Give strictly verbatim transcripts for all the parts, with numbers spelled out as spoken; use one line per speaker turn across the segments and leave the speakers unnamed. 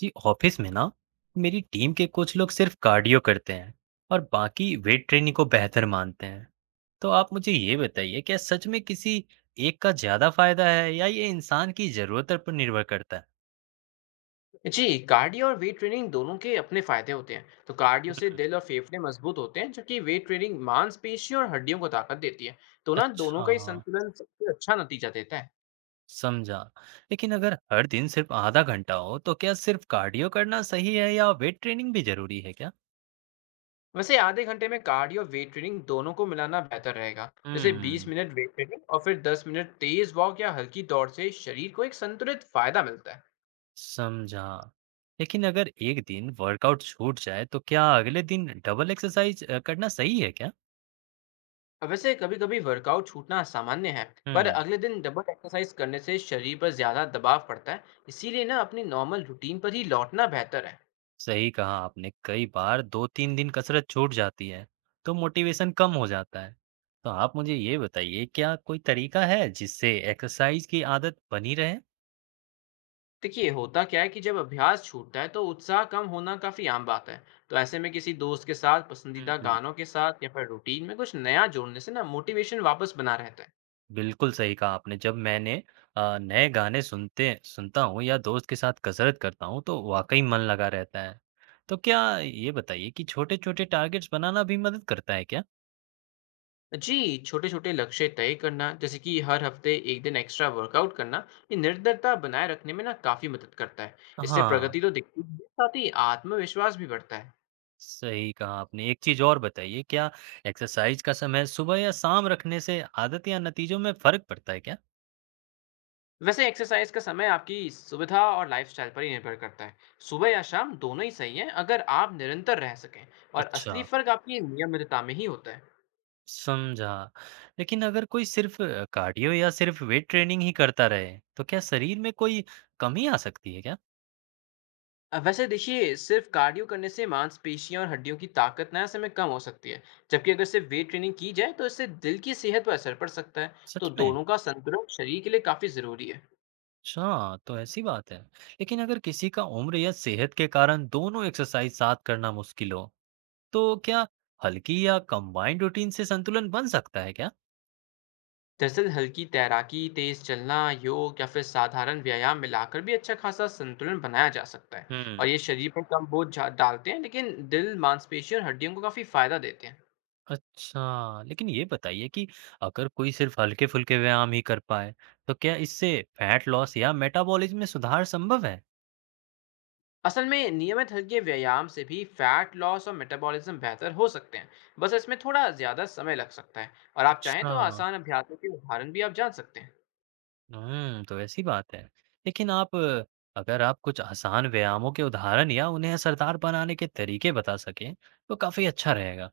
जी office में ना मेरी टीम के कुछ लोग सिर्फ कार्डियो करते हैं और बाकी वेट ट्रेनिंग को बेहतर मानते हैं। तो आप मुझे ये बताइए क्या सच में किसी एक का ज्यादा फायदा है या ये इंसान की जरूरत पर निर्भर करता है।
जी, कार्डियो और वेट ट्रेनिंग दोनों के अपने फायदे होते हैं। तो कार्डियो से
हम्म,
दिल और फेफड़े मजबूत होते हैं, जबकि वेट ट्रेनिंग मांसपेशियों और हड्डियों को ताकत देती है। तो ना दोनों
अच्छा,
का ही संतुलन सबसे अच्छा नतीजा देता है।
समझा। लेकिन अगर हर दिन सिर्फ आधा घंटा हो तो क्या सिर्फ कार्डियो करना सही है या वेट ट्रेनिंग भी जरूरी है क्या?
वैसे आधे घंटे में कार्डियो और वेट ट्रेनिंग दोनों को मिलाना बेहतर रहेगा। जैसे बीस
हम्म,
मिनट वेट ट्रेनिंग और फिर दस मिनट तेज वॉक या हल्की दौड़ से शरीर को एक संतुलित फायदा मिलता है।
समझा। लेकिन अगर एक दिन वर्कआउट छूट जाए तो क्या अगले दिन डबल एक्सरसाइज करना सही है क्या?
अब वैसे कभी-कभी वर्कआउट छूटना सामान्य है,
हुँ,
पर अगले दिन डबल एक्सरसाइज करने से शरीर पर ज्यादा दबाव पड़ता है। इसीलिए ना अपनी नॉर्मल रूटीन पर ही लौटना बेहतर है।
सही कहा आपने। कई बार दो तीन दिन कसरत छूट जाती है, तो मोटिवेशन कम हो जाता है। तो आप मुझे ये बताइए क्या कोई तरीका है जिससे एक्सरसाइज की आदत बनी रहे?
देखिए होता क्या है कि जब अभ्यास छूटता है तो उत्साह कम होना काफी आम बात है। तो ऐसे में किसी दोस्त के साथ पसंदीदा
हुँ,
गानों के साथ या फिर रूटीन में कुछ नया जोड़ने से ना मोटिवेशन वापस बना रहता है।
बिल्कुल सही कहा आपने। जब मैंने अ, नए गाने सुनते सुनता हूँ या दोस्त के साथ कसरत करता हूँ तो वाक़ई मन लगा रहता है। तो क्या ये बताइए कि छोटे-छोटे टारगेट्स बनाना भी मदद करता है क्या?
जी छोटे छोटे लक्ष्य तय करना जैसे कि हर हफ्ते एक दिन एक्स्ट्रा वर्कआउट करना, ये निरंतरता बनाए रखने में ना काफी मदद करता है। इससे
हाँ।
प्रगति तो दिखती ही है, साथ ही आत्मविश्वास भी बढ़ता है।
सही कहा आपने। एक चीज़ और बताइए, क्या एक्सरसाइज का समय सुबह या शाम रखने से आदत या नतीजों में फ़र्क पड़ता है क्या?
वैसे एक्सरसाइज का समय आपकी सुविधा और लाइफस्टाइल पर ही निर्भर करता है। सुबह या शाम दोनों ही सही है अगर आप निरंतर रह सकें, और
अच्छा,
असली फर्क आपकी नियमितता में ही होता है।
समझा। लेकिन अगर कोई सिर्फ़ कार्डियो या सिर्फ़ वेट ट्रेनिंग ही करता रहे, तो क्या शरीर में कोई कमी आ सकती है क्या?
अ, वैसे देखिए सिर्फ कार्डियो करने से मांसपेशियों और हड्डियों की ताकत ना ऐसे में कम हो सकती है। जबकि अगर सिर्फ वेट ट्रेनिंग की जाए तो इससे दिल की सेहत पर असर पड़ सकता है। तो
सच में?
दोनों का संतुलन शरीर के लिए काफ़ी ज़रूरी है।
अच्छा, तो ऐसी बात है। लेकिन अगर किसी का उम्र या सेहत के कारण दोनों एक्सरसाइज साथ करना मुश्किल हो, तो क्या हल्की या कंबाइंड रूटीन से संतुलन बन सकता है क्या?
दरअसल हल्की तैराकी, तेज चलना, योग या फिर साधारण व्यायाम मिलाकर भी अच्छा खासा संतुलन बनाया जा सकता है।
हुँ।
और ये शरीर पर कम बोझ झा- डालते हैं, लेकिन दिल, मांसपेशियों और हड्डियों को काफी फायदा देते हैं।
अच्छा, लेकिन ये बताइए कि अगर कोई सिर्फ हल्के-फुल्के व्यायाम ही कर पाए, तो क्या इससे फैट लॉस या मेटाबॉलिज्म में सुधार संभव है?
असल में नियमित हल्के व्यायाम से भी फैट लॉस और मेटाबॉलिज्म बेहतर हो सकते हैं। बस इसमें थोड़ा ज्यादा समय लग सकता है, और आप चाहें
अच्छा,
तो आसान अभ्यासों के उदाहरण भी आप जान सकते हैं।
हुँ, तो ऐसी बात है। लेकिन आप अ, अगर आप कुछ आसान व्यायामों के उदाहरण या उन्हें असरदार बनाने के तरीके बता सकें, तो काफ़ी अच्छा रहेगा।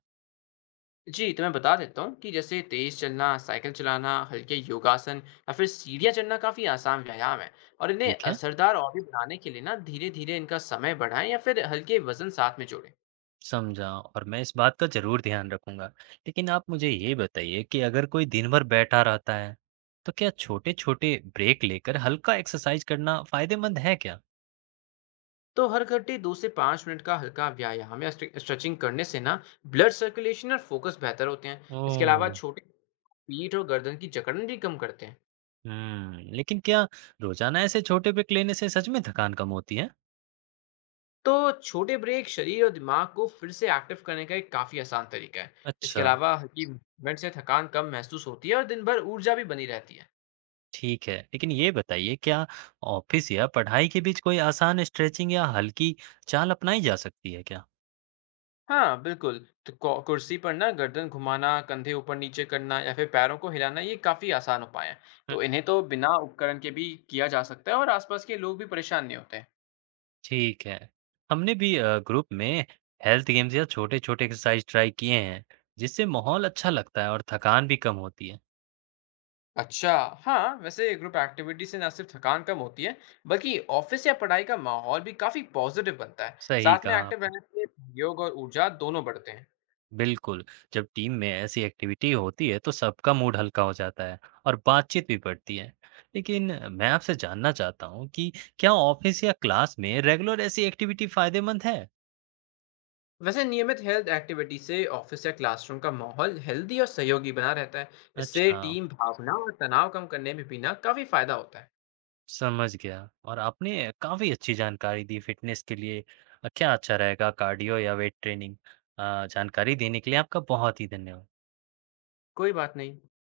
जी, तो मैं बता देता हूँ कि जैसे तेज़ चलना, साइकिल चलाना, हल्के योगासन या फिर सीढ़ियाँ चढ़ना काफ़ी आसान व्यायाम है। और इन्हें
ठीक है?
असरदार और भी बनाने के लिए ना धीरे-धीरे इनका समय बढ़ाएँ या फिर हल्के वज़न साथ में जोड़ें।
समझा, और मैं इस बात का ज़रूर ध्यान रखूँगा। लेकिन आप मुझे ये बताइए कि अगर कोई दिन भर बैठा रहता है, तो क्या छोटे-छोटे ब्रेक लेकर हल्का एक्सरसाइज करना फ़ायदेमंद है क्या?
तो हर घंटे दो से पाँच मिनट का हल्का व्यायाम या स्ट्रे स्ट्रेचिंग करने से ना ब्लड सर्कुलेशन और फोकस बेहतर होते हैं। इसके अलावा
ओह!
छोटे पीठ और गर्दन की जकड़न भी कम करते हैं।
हुँ, लेकिन क्या रोज़ाना ऐसे छोटे ब्रेक लेने से सच में थकान कम होती है?
तो छोटे ब्रेक शरीर और दिमाग को फिर से एक्टिव करने का एक काफ़ी आसान तरीका है। इसके
अच्छा,
अलावा हल्की मूवमेंट से थकान कम महसूस होती है और दिन भर ऊर्जा भी बनी रहती है।
ठीक है। लेकिन ये बताइए क्या ऑफ़िस या पढ़ाई के बीच कोई आसान स्ट्रेचिंग या हल्की चाल अपनाई जा सकती है क्या?
हाँ, बिल्कुल। तो कौ कुर्सी पर ना गर्दन घुमाना, कंधे ऊपर-नीचे करना या फिर पैरों को हिलाना, ये काफ़ी आसान उपाय हैं। तो इन्हें तो बिना उपकरण के भी किया जा सकता है, और आसपास के लोग भी परेशान नहीं होते।
ठीक है। हमने भी अ, ग्रुप में हेल्थ गेम्स या छोटे-छोटे एक्सरसाइज ट्राई किए हैं, जिससे माहौल अच्छा लगता है और थकान भी कम होती है।
अच्छा। हाँ वैसे ग्रुप एक्टिविटी से ना सिर्फ थकान कम होती है, बल्कि ऑफिस या पढ़ाई का माहौल भी काफी पॉजिटिव बनता है।
सही
साथ में
कहा
एक्टिव
आपने,
रहने से योग और ऊर्जा दोनों बढ़ते हैं।
बिल्कुल। जब टीम में ऐसी एक्टिविटी होती है, तो सबका मूड हल्का हो जाता है और बातचीत भी बढ़ती है। लेकिन अ, मैं आपसे जानना चाहता हूँ कि क्या ऑफिस या क्लास में रेगुलर ऐसी एक्टिविटी फायदेमंद है?
वैसे नियमित हेल्थ एक्टिविटी से ऑफिस या क्लासरूम का माहौल हेल्दी और सहयोगी बना रहता है। इससे
अच्छा।
टीम भावना और तनाव कम करने में भी ना काफी फायदा होता है।
समझ गया, और आपने काफ़ी अच्छी जानकारी दी फिटनेस के लिए। अ, क्या अच्छा रहेगा, कार्डियो या वेट ट्रेनिंग। अ, जानकारी देने के लिए आपका बहुत ही धन्यवाद।
कोई बात नहीं।